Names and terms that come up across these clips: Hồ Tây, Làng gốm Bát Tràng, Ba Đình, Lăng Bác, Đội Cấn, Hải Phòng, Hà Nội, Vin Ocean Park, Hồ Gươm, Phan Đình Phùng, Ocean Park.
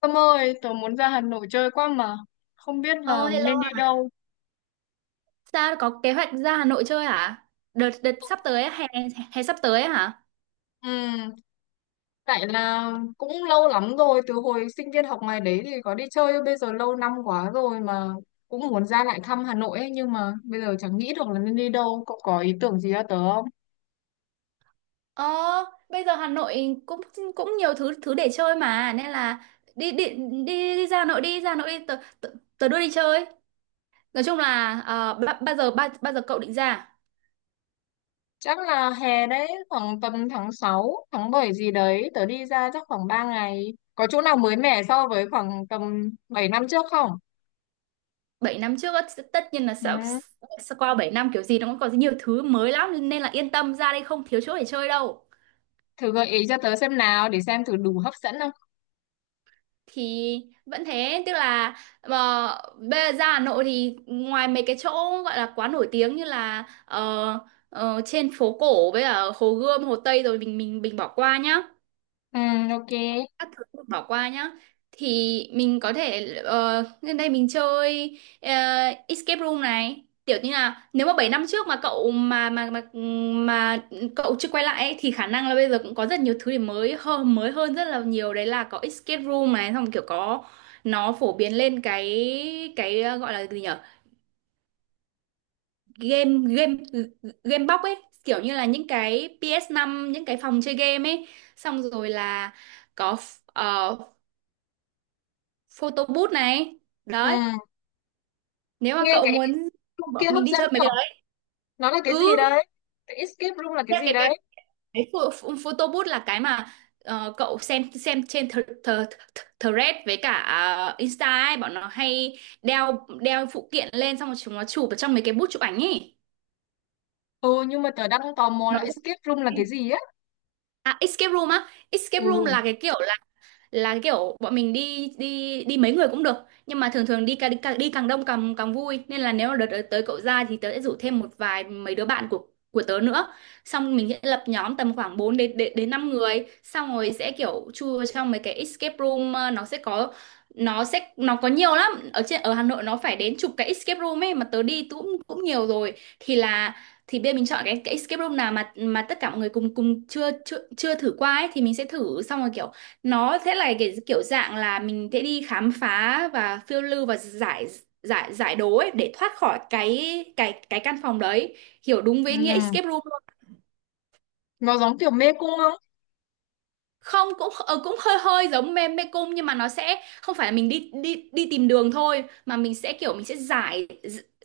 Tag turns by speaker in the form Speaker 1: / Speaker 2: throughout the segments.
Speaker 1: Tâm ơi, tớ muốn ra Hà Nội chơi quá mà, không biết
Speaker 2: Ờ
Speaker 1: là
Speaker 2: Hello,
Speaker 1: nên đi đâu.
Speaker 2: sao có kế hoạch ra Hà Nội chơi hả? Đợt đợt sắp tới á, hè hè sắp tới á hả?
Speaker 1: Ừ, tại là cũng lâu lắm rồi, từ hồi sinh viên học ngoài đấy thì có đi chơi, bây giờ lâu năm quá rồi mà cũng muốn ra lại thăm Hà Nội ấy, nhưng mà bây giờ chẳng nghĩ được là nên đi đâu, cậu có ý tưởng gì cho tớ không?
Speaker 2: Ờ, Bây giờ Hà Nội cũng cũng nhiều thứ thứ để chơi mà nên là đi đi đi, đi ra Hà Nội, đi ra Hà Nội đi. Tớ đưa đi chơi. Nói chung là bao giờ, bao giờ cậu định ra?
Speaker 1: Chắc là hè đấy, khoảng tầm tháng 6, tháng 7 gì đấy, tớ đi ra chắc khoảng 3 ngày. Có chỗ nào mới mẻ so với khoảng tầm 7 năm trước không?
Speaker 2: Bảy năm trước á, tất nhiên là
Speaker 1: Ừ,
Speaker 2: sẽ qua 7 năm kiểu gì nó cũng còn nhiều thứ mới lắm nên là yên tâm, ra đây không thiếu chỗ để chơi đâu.
Speaker 1: thử gợi ý cho tớ xem nào, để xem thử đủ hấp dẫn không.
Speaker 2: Thì vẫn thế, tức là mà bây giờ ra Hà Nội thì ngoài mấy cái chỗ gọi là quá nổi tiếng như là trên phố cổ với ở Hồ Gươm, Hồ Tây rồi mình bỏ qua nhá,
Speaker 1: Ừ, ok.
Speaker 2: các thứ mình bỏ qua nhá, thì mình có thể lên đây mình chơi escape room này, kiểu như là nếu mà 7 năm trước mà cậu chưa quay lại ấy, thì khả năng là bây giờ cũng có rất nhiều thứ để mới hơn, mới hơn rất là nhiều đấy. Là có escape room này, xong kiểu có nó phổ biến lên cái gọi là gì nhở, game game game box ấy, kiểu như là những cái ps năm, những cái phòng chơi game ấy. Xong rồi là có ờ, photo booth này
Speaker 1: Ừ.
Speaker 2: đấy, nếu mà
Speaker 1: Nghe
Speaker 2: cậu
Speaker 1: cái
Speaker 2: muốn
Speaker 1: room kia
Speaker 2: bọn
Speaker 1: hấp
Speaker 2: mình đi
Speaker 1: dẫn
Speaker 2: chơi mấy
Speaker 1: nhở?
Speaker 2: cái đấy.
Speaker 1: Nó là cái
Speaker 2: ừ
Speaker 1: gì đấy? Cái escape room là cái
Speaker 2: cái
Speaker 1: gì
Speaker 2: cái cái,
Speaker 1: đấy?
Speaker 2: cái photo booth là cái mà cậu xem trên th th th thread với cả Insta ấy, bọn nó hay đeo đeo phụ kiện lên xong rồi chúng nó chụp ở trong mấy cái booth chụp ảnh ấy.
Speaker 1: Ừ, nhưng mà tớ đang tò mò
Speaker 2: Nó-
Speaker 1: là escape room là cái gì á?
Speaker 2: À, escape room á, escape room
Speaker 1: Ừ.
Speaker 2: là cái kiểu là kiểu bọn mình đi đi đi mấy người cũng được, nhưng mà thường thường đi càng, đi càng đông càng càng vui, nên là nếu mà đợt tới cậu ra thì tớ sẽ rủ thêm một vài mấy đứa bạn của tớ nữa, xong mình sẽ lập nhóm tầm khoảng 4 đến đến, đến 5 người, xong rồi sẽ kiểu chui trong mấy cái escape room. Ờ, nó sẽ có nó có nhiều lắm, ở trên ở Hà Nội nó phải đến chục cái escape room ấy, mà tớ đi cũng cũng nhiều rồi. Thì là thì bây giờ mình chọn cái escape room nào mà tất cả mọi người cùng cùng chưa chưa chưa thử qua ấy, thì mình sẽ thử. Xong rồi kiểu nó sẽ là cái kiểu dạng là mình sẽ đi khám phá và phiêu lưu và giải giải giải đố ấy để thoát khỏi cái căn phòng đấy, hiểu đúng
Speaker 1: Ừ.
Speaker 2: với nghĩa escape room luôn.
Speaker 1: Nó giống kiểu mê cung không?
Speaker 2: Không, cũng cũng hơi hơi giống mê mê cung, nhưng mà nó sẽ không phải là mình đi đi đi tìm đường thôi mà mình sẽ kiểu mình sẽ giải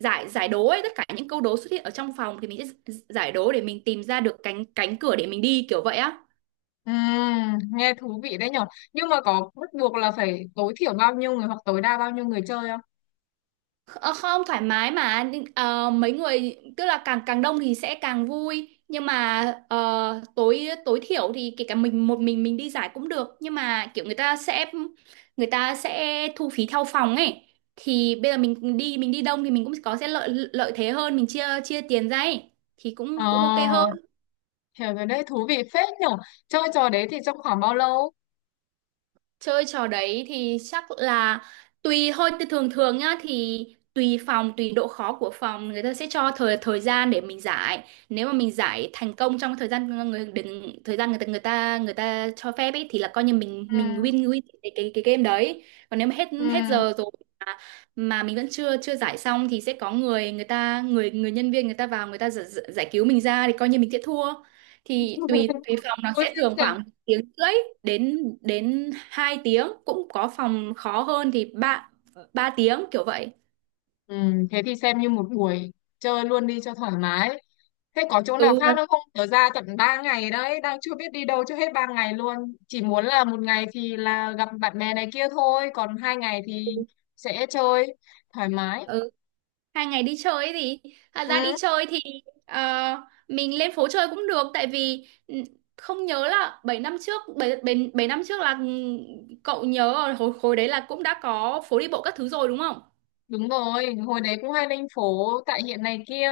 Speaker 2: giải giải đố ấy, tất cả những câu đố xuất hiện ở trong phòng thì mình sẽ giải đố để mình tìm ra được cánh cánh cửa để mình đi, kiểu vậy á.
Speaker 1: Ừ, nghe thú vị đấy nhở? Nhưng mà có bắt buộc là phải tối thiểu bao nhiêu người hoặc tối đa bao nhiêu người chơi không?
Speaker 2: Ờ, không, thoải mái mà. Nhưng, mấy người tức là càng càng đông thì sẽ càng vui, nhưng mà tối, tối thiểu thì kể cả mình một mình đi giải cũng được, nhưng mà kiểu người ta sẽ thu phí theo phòng ấy. Thì bây giờ mình đi, mình đi đông thì mình cũng có sẽ lợi, lợi thế hơn, mình chia chia tiền ra ấy, thì cũng cũng ok hơn.
Speaker 1: Ờ, hiểu rồi đấy, thú vị phết nhở? Chơi trò đấy thì trong khoảng bao lâu?
Speaker 2: Chơi trò đấy thì chắc là tùy thôi, thì thường thường nhá, thì tùy phòng, tùy độ khó của phòng người ta sẽ cho thời, thời gian để mình giải. Nếu mà mình giải thành công trong thời gian người đừng thời gian người ta cho phép ấy thì là coi như
Speaker 1: Ừ.
Speaker 2: mình win, cái game đấy. Còn nếu mà hết,
Speaker 1: Ừ.
Speaker 2: hết giờ rồi mà, mà mình vẫn chưa, chưa giải xong thì sẽ có người, người ta người người nhân viên người ta vào người ta giải, giải cứu mình ra, thì coi như mình sẽ thua. Thì tùy, tùy phòng nó
Speaker 1: Ôi,
Speaker 2: sẽ
Speaker 1: phết
Speaker 2: thường
Speaker 1: nhở?
Speaker 2: khoảng tiếng rưỡi đến đến 2 tiếng, cũng có phòng khó hơn thì ba, ba tiếng kiểu vậy.
Speaker 1: Ừ, thế thì xem như một buổi chơi luôn đi cho thoải mái. Thế có chỗ nào khác
Speaker 2: Ừ,
Speaker 1: nữa không? Tớ ra tận 3 ngày đấy, đang chưa biết đi đâu cho hết 3 ngày luôn. Chỉ muốn là một ngày thì là gặp bạn bè này kia thôi, còn 2 ngày thì sẽ chơi thoải mái.
Speaker 2: ừ. Hai ngày đi chơi ấy thì thật ra đi
Speaker 1: Ừ,
Speaker 2: chơi thì ờ, mình lên phố chơi cũng được tại vì ừ, không nhớ là 7 năm trước, 7 7 7 năm trước là ừ, cậu nhớ ở hồi khối đấy là cũng đã có phố đi bộ các thứ rồi đúng không.
Speaker 1: đúng rồi, hồi đấy cũng hay lên phố tại hiện này kia.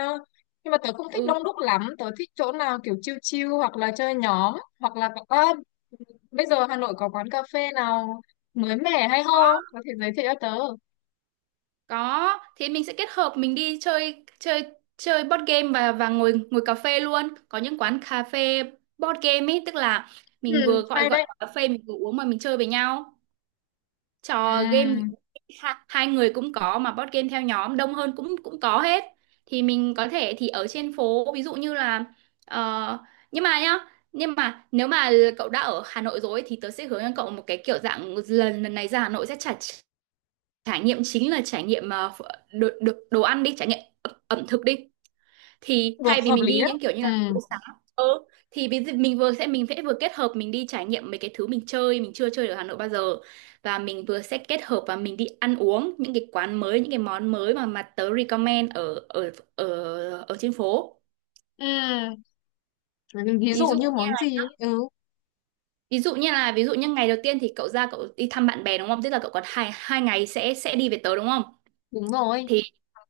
Speaker 1: Nhưng mà tớ không thích
Speaker 2: Ừ.
Speaker 1: đông đúc lắm, tớ thích chỗ nào kiểu chill chill hoặc là chơi nhóm, hoặc là à, bây giờ Hà Nội có quán cà phê nào mới mẻ hay ho, có thể giới thiệu cho tớ.
Speaker 2: Có, thì mình sẽ kết hợp mình đi chơi chơi chơi board game và ngồi, ngồi cà phê luôn. Có những quán cà phê board game ấy, tức là mình vừa
Speaker 1: Ừ,
Speaker 2: gọi
Speaker 1: hay
Speaker 2: gọi
Speaker 1: đấy.
Speaker 2: cà phê mình vừa uống mà mình chơi với nhau.
Speaker 1: Ừ,
Speaker 2: Trò game hai người cũng có, mà board game theo nhóm đông hơn cũng cũng có hết. Thì mình có thể thì ở trên phố ví dụ như là ờ, nhưng mà nhá, nhưng mà nếu mà cậu đã ở Hà Nội rồi ấy, thì tớ sẽ hướng cho cậu một cái kiểu dạng lần, lần này ra Hà Nội sẽ trả, trải nghiệm chính là trải nghiệm đồ, đồ ăn, đi trải nghiệm ẩm, ẩm thực đi, thì
Speaker 1: được
Speaker 2: thay vì
Speaker 1: hợp
Speaker 2: mình
Speaker 1: lý
Speaker 2: đi
Speaker 1: đó.
Speaker 2: những kiểu như
Speaker 1: Ừ.
Speaker 2: là phố xá. Ừ, thì ví dụ mình vừa sẽ mình sẽ vừa kết hợp mình đi trải nghiệm mấy cái thứ mình chơi mình chưa chơi ở Hà Nội bao giờ, và mình vừa sẽ kết hợp và mình đi ăn uống những cái quán mới, những cái món mới mà tớ recommend ở ở ở ở trên phố.
Speaker 1: Ừ, ví
Speaker 2: Ví
Speaker 1: dụ
Speaker 2: dụ
Speaker 1: như
Speaker 2: như
Speaker 1: món gì
Speaker 2: là
Speaker 1: ấy. Ừ,
Speaker 2: ví dụ như ngày đầu tiên thì cậu ra cậu đi thăm bạn bè đúng không, tức là cậu còn hai hai ngày sẽ đi về tớ đúng không.
Speaker 1: đúng rồi.
Speaker 2: Thì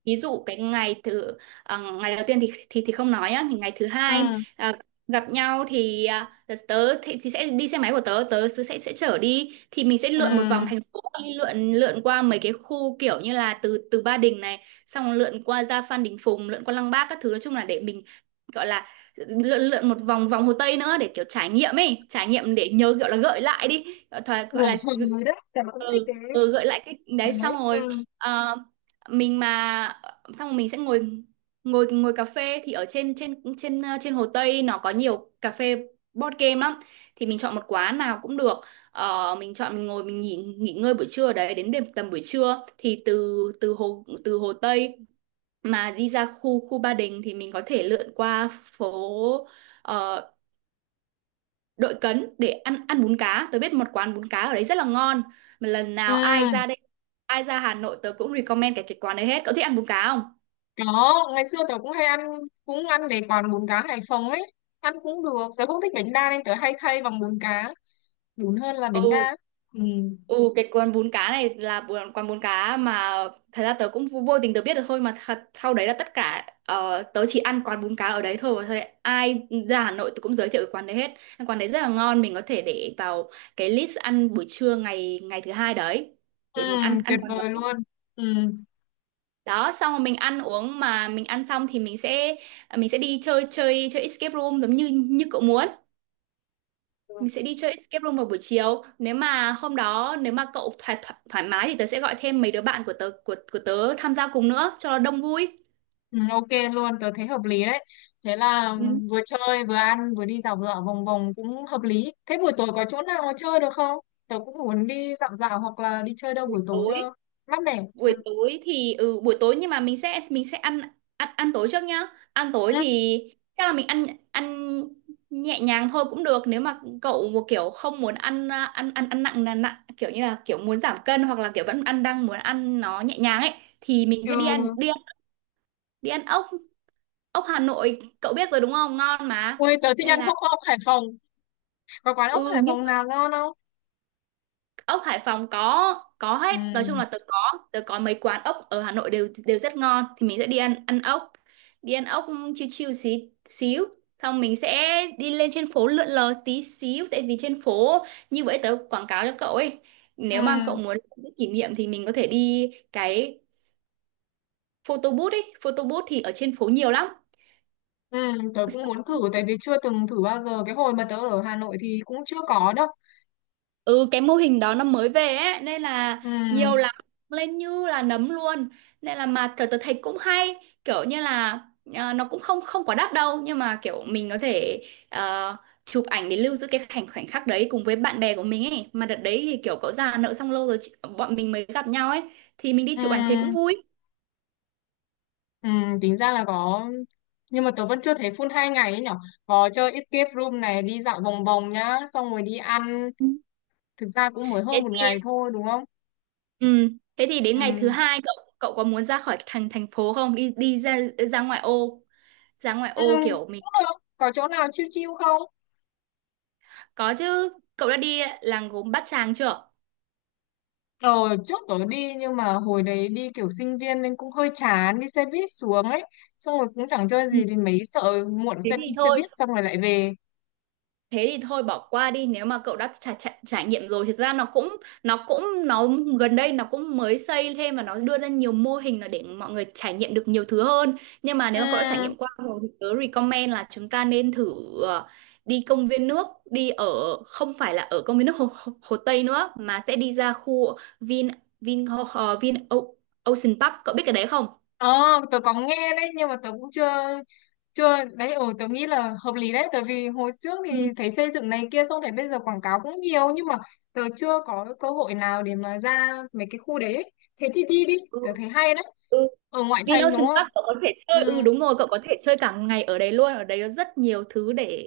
Speaker 2: ví dụ cái ngày thứ, à, ngày đầu tiên thì không nói nhá, thì ngày thứ hai,
Speaker 1: Ừ.
Speaker 2: à, gặp nhau thì à, tớ thì sẽ đi xe máy của tớ, tớ sẽ chở đi, thì mình sẽ lượn một vòng
Speaker 1: Ừ,
Speaker 2: thành phố, đi lượn, lượn qua mấy cái khu kiểu như là từ từ Ba Đình này, xong lượn qua ra Phan Đình Phùng, lượn qua Lăng Bác các thứ. Nói chung là để mình gọi là lượn, một vòng, vòng Hồ Tây nữa, để kiểu trải nghiệm ấy, trải nghiệm để nhớ, gọi là gợi lại đi, gọi,
Speaker 1: lửa
Speaker 2: gọi là
Speaker 1: hợp rồi đấy, tớ cũng thích cái
Speaker 2: ừ, ừ gợi lại cái đấy.
Speaker 1: đấy.
Speaker 2: Xong rồi
Speaker 1: Ừ.
Speaker 2: ờ, mình mà xong rồi mình sẽ ngồi ngồi ngồi cà phê thì ở trên trên trên trên Hồ Tây nó có nhiều cà phê board game lắm, thì mình chọn một quán nào cũng được. Ờ, mình chọn mình ngồi mình nghỉ, nghỉ ngơi buổi trưa ở đấy đến đêm, tầm buổi trưa thì từ từ Hồ Tây mà đi ra khu khu Ba Đình thì mình có thể lượn qua phố ờ, Đội Cấn để ăn ăn bún cá. Tớ biết một quán bún cá ở đấy rất là ngon mà lần nào ai
Speaker 1: Ừ.
Speaker 2: ra đây, ai ra Hà Nội tớ cũng recommend cái quán đấy hết. Cậu thích ăn bún cá không?
Speaker 1: Có, ngày xưa tớ cũng hay ăn, cũng ăn mấy quán bún cá Hải Phòng ấy, ăn cũng được, tớ cũng thích bánh đa nên tớ hay thay bằng bún cá đúng hơn là bánh
Speaker 2: Ừ,
Speaker 1: đa. Ừ.
Speaker 2: ừ cái quán bún cá này là quán bún cá mà thật ra tớ cũng vô, vô tình tớ biết được thôi, mà thật, sau đấy là tất cả tớ chỉ ăn quán bún cá ở đấy thôi, và thôi ai ra Hà Nội tớ cũng giới thiệu cái quán đấy hết. Cái quán đấy rất là ngon, mình có thể để vào cái list ăn buổi trưa ngày ngày thứ hai đấy
Speaker 1: Ừ,
Speaker 2: để mình ăn ăn
Speaker 1: tuyệt
Speaker 2: quán
Speaker 1: vời luôn.
Speaker 2: đấy.
Speaker 1: Ừ.
Speaker 2: Đó, xong rồi mình ăn uống, mà mình ăn xong thì mình sẽ à, mình sẽ đi chơi chơi chơi escape room giống như như cậu muốn, mình sẽ đi chơi escape room vào buổi chiều. Nếu mà hôm đó nếu mà cậu thoải thoải, thoải mái thì tớ sẽ gọi thêm mấy đứa bạn của tớ tham gia cùng nữa cho nó đông vui.
Speaker 1: Ừ, ok luôn, tớ thấy hợp lý đấy. Thế là
Speaker 2: Ừ.
Speaker 1: vừa chơi, vừa ăn, vừa đi dạo dạo vòng vòng cũng hợp lý. Thế buổi tối có chỗ nào chơi được không? Tớ cũng muốn đi dạo dạo hoặc là đi chơi đâu
Speaker 2: buổi
Speaker 1: buổi tối
Speaker 2: tối
Speaker 1: cho mát mẻ. Ừ.
Speaker 2: buổi tối thì ừ buổi tối nhưng mà mình sẽ ăn ăn ăn tối trước nhá. Ăn tối
Speaker 1: Ừ.
Speaker 2: thì chắc là mình ăn ăn nhẹ nhàng thôi cũng được, nếu mà cậu một kiểu không muốn ăn, à, ăn ăn ăn nặng, là nặng kiểu như là kiểu muốn giảm cân, hoặc là kiểu vẫn ăn đang muốn ăn nó nhẹ nhàng ấy, thì mình sẽ
Speaker 1: Ừ.
Speaker 2: đi ăn ốc. Ốc Hà Nội cậu biết rồi đúng không, ngon mà,
Speaker 1: Ui, tớ thích
Speaker 2: nên
Speaker 1: ăn
Speaker 2: là
Speaker 1: ốc Hải Phòng. Có quán ốc
Speaker 2: ừ.
Speaker 1: Hải
Speaker 2: Nhưng
Speaker 1: Phòng nào ngon không?
Speaker 2: ốc Hải Phòng có
Speaker 1: Ừ.
Speaker 2: hết. Nói chung là tớ có, tớ có mấy quán ốc ở Hà Nội đều đều rất ngon, thì mình sẽ đi ăn ăn ốc. Đi ăn ốc chiêu chiêu xí xíu xong mình sẽ đi lên trên phố lượn lờ tí xíu, tại vì trên phố như vậy tớ quảng cáo cho cậu ấy.
Speaker 1: Ừ.
Speaker 2: Nếu mà cậu muốn giữ kỷ niệm thì mình có thể đi cái photo booth ấy. Photo booth thì ở trên phố nhiều lắm.
Speaker 1: Ừ. Tớ cũng muốn thử tại vì chưa từng thử bao giờ. Cái hồi mà tớ ở Hà Nội thì cũng chưa có đâu.
Speaker 2: Ừ, cái mô hình đó nó mới về ấy nên là
Speaker 1: Ừ.
Speaker 2: nhiều lắm, lên như là nấm luôn. Nên là mà tớ thấy cũng hay, kiểu như là, à, nó cũng không không quá đắt đâu, nhưng mà kiểu mình có thể, ờ, chụp ảnh để lưu giữ cái khoảnh khoảnh khắc đấy cùng với bạn bè của mình ấy, mà đợt đấy thì kiểu cậu già nợ xong lâu rồi bọn mình mới gặp nhau ấy, thì mình đi
Speaker 1: Ừ.
Speaker 2: chụp ảnh thế cũng vui.
Speaker 1: Ừ, tính ra là có, nhưng mà tớ vẫn chưa thấy full 2 ngày ấy nhở, có chơi escape room này, đi dạo vòng vòng nhá, xong rồi đi ăn,
Speaker 2: Ừ.
Speaker 1: thực ra cũng mới
Speaker 2: Thế
Speaker 1: hơn một
Speaker 2: thì
Speaker 1: ngày thôi đúng không.
Speaker 2: ừ, thế thì đến ngày thứ
Speaker 1: Ừ.
Speaker 2: hai cậu cậu có muốn ra khỏi thành thành phố không, đi đi ra ra ngoại ô, ra ngoại
Speaker 1: Ừ,
Speaker 2: ô kiểu mình.
Speaker 1: cũng được, có chỗ nào chill chill không?
Speaker 2: Có chứ, cậu đã đi làng gốm Bát Tràng chưa?
Speaker 1: Ờ, trước tớ đi nhưng mà hồi đấy đi kiểu sinh viên nên cũng hơi chán, đi xe buýt xuống ấy, xong rồi cũng chẳng chơi
Speaker 2: Ừ,
Speaker 1: gì, thì mấy sợ muộn
Speaker 2: thế
Speaker 1: xe,
Speaker 2: thì
Speaker 1: xe
Speaker 2: thôi.
Speaker 1: buýt xong rồi lại về.
Speaker 2: Thế thì thôi bỏ qua đi, nếu mà cậu đã trải nghiệm rồi thì thực ra nó cũng nó gần đây nó cũng mới xây thêm, và nó đưa ra nhiều mô hình là để mọi người trải nghiệm được nhiều thứ hơn. Nhưng mà nếu mà cậu đã trải
Speaker 1: Ừ.
Speaker 2: nghiệm qua rồi thì tớ recommend là chúng ta nên thử, ờ, đi công viên nước, đi ở, không phải là ở công viên nước Hồ Tây nữa, mà sẽ đi ra khu Vin Vin Ho- Ho- Vin O- Ocean Park. Cậu biết cái đấy không?
Speaker 1: Ờ, tớ có nghe đấy, nhưng mà tớ cũng chưa. Chưa, đấy, ừ, tớ nghĩ là hợp lý đấy, tại vì hồi trước thì thấy xây dựng này kia, xong thấy bây giờ quảng cáo cũng nhiều, nhưng mà tớ chưa có cơ hội nào để mà ra mấy cái khu đấy ấy. Thế thì đi đi,
Speaker 2: Ừ.
Speaker 1: tớ thấy hay đấy.
Speaker 2: Ừ.
Speaker 1: Ở ngoại thành đúng
Speaker 2: Vinocean
Speaker 1: không?
Speaker 2: Park cậu có thể chơi,
Speaker 1: Ừ,
Speaker 2: ừ đúng rồi, cậu có thể chơi cả ngày ở đấy luôn, ở đấy có rất nhiều thứ để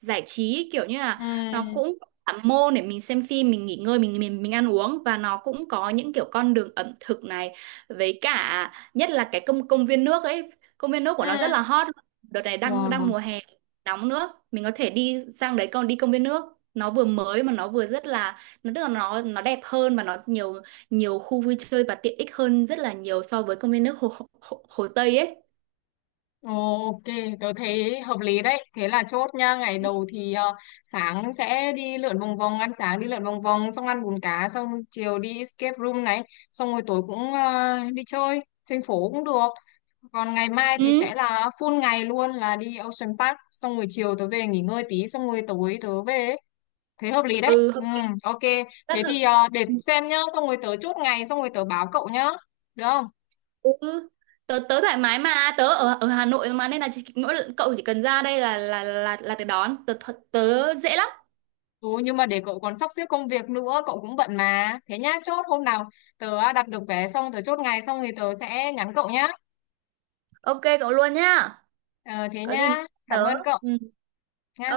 Speaker 2: giải trí, kiểu như là nó
Speaker 1: ừ,
Speaker 2: cũng có cả môn để mình xem phim, mình nghỉ ngơi, mình mình ăn uống, và nó cũng có những kiểu con đường ẩm thực này, với cả nhất là cái công công viên nước ấy. Công viên nước của nó rất
Speaker 1: ừ.
Speaker 2: là hot. Đợt này đang đang
Speaker 1: Wow.
Speaker 2: mùa hè nóng nữa, mình có thể đi sang đấy còn đi công viên nước. Nó vừa mới, mà nó vừa rất là nó, tức là nó đẹp hơn và nó nhiều nhiều khu vui chơi và tiện ích hơn rất là nhiều so với công viên nước hồ Tây ấy.
Speaker 1: Ok, tôi thấy hợp lý đấy. Thế là chốt nha. Ngày đầu thì sáng sẽ đi lượn vòng vòng, ăn sáng đi lượn vòng vòng, xong ăn bún cá, xong chiều đi escape room này, xong rồi tối cũng đi chơi, thành phố cũng được. Còn ngày mai thì
Speaker 2: Ừ.
Speaker 1: sẽ là full ngày luôn là đi Ocean Park, xong rồi chiều tớ về nghỉ ngơi tí, xong rồi tối tớ về ấy. Thế hợp lý đấy.
Speaker 2: Ừ.
Speaker 1: Ừ, ok. Thế thì để xem nhá, xong rồi tớ chốt ngày, xong rồi tớ báo cậu nhá. Được không?
Speaker 2: Ừ, tớ tớ thoải mái mà, tớ ở ở Hà Nội mà, nên là chỉ, cậu chỉ cần ra đây là tớ đón, tớ tớ tớ dễ lắm.
Speaker 1: Ừ, nhưng mà để cậu còn sắp xếp công việc nữa, cậu cũng bận mà, thế nhá, chốt hôm nào tớ à, đặt được vé xong tớ chốt ngày xong thì tớ sẽ nhắn cậu nhá.
Speaker 2: Ok cậu luôn nhá,
Speaker 1: Ờ, thế
Speaker 2: có gì
Speaker 1: nhá,
Speaker 2: nhắn tớ.
Speaker 1: cảm ơn cậu
Speaker 2: Ừ.
Speaker 1: nhá.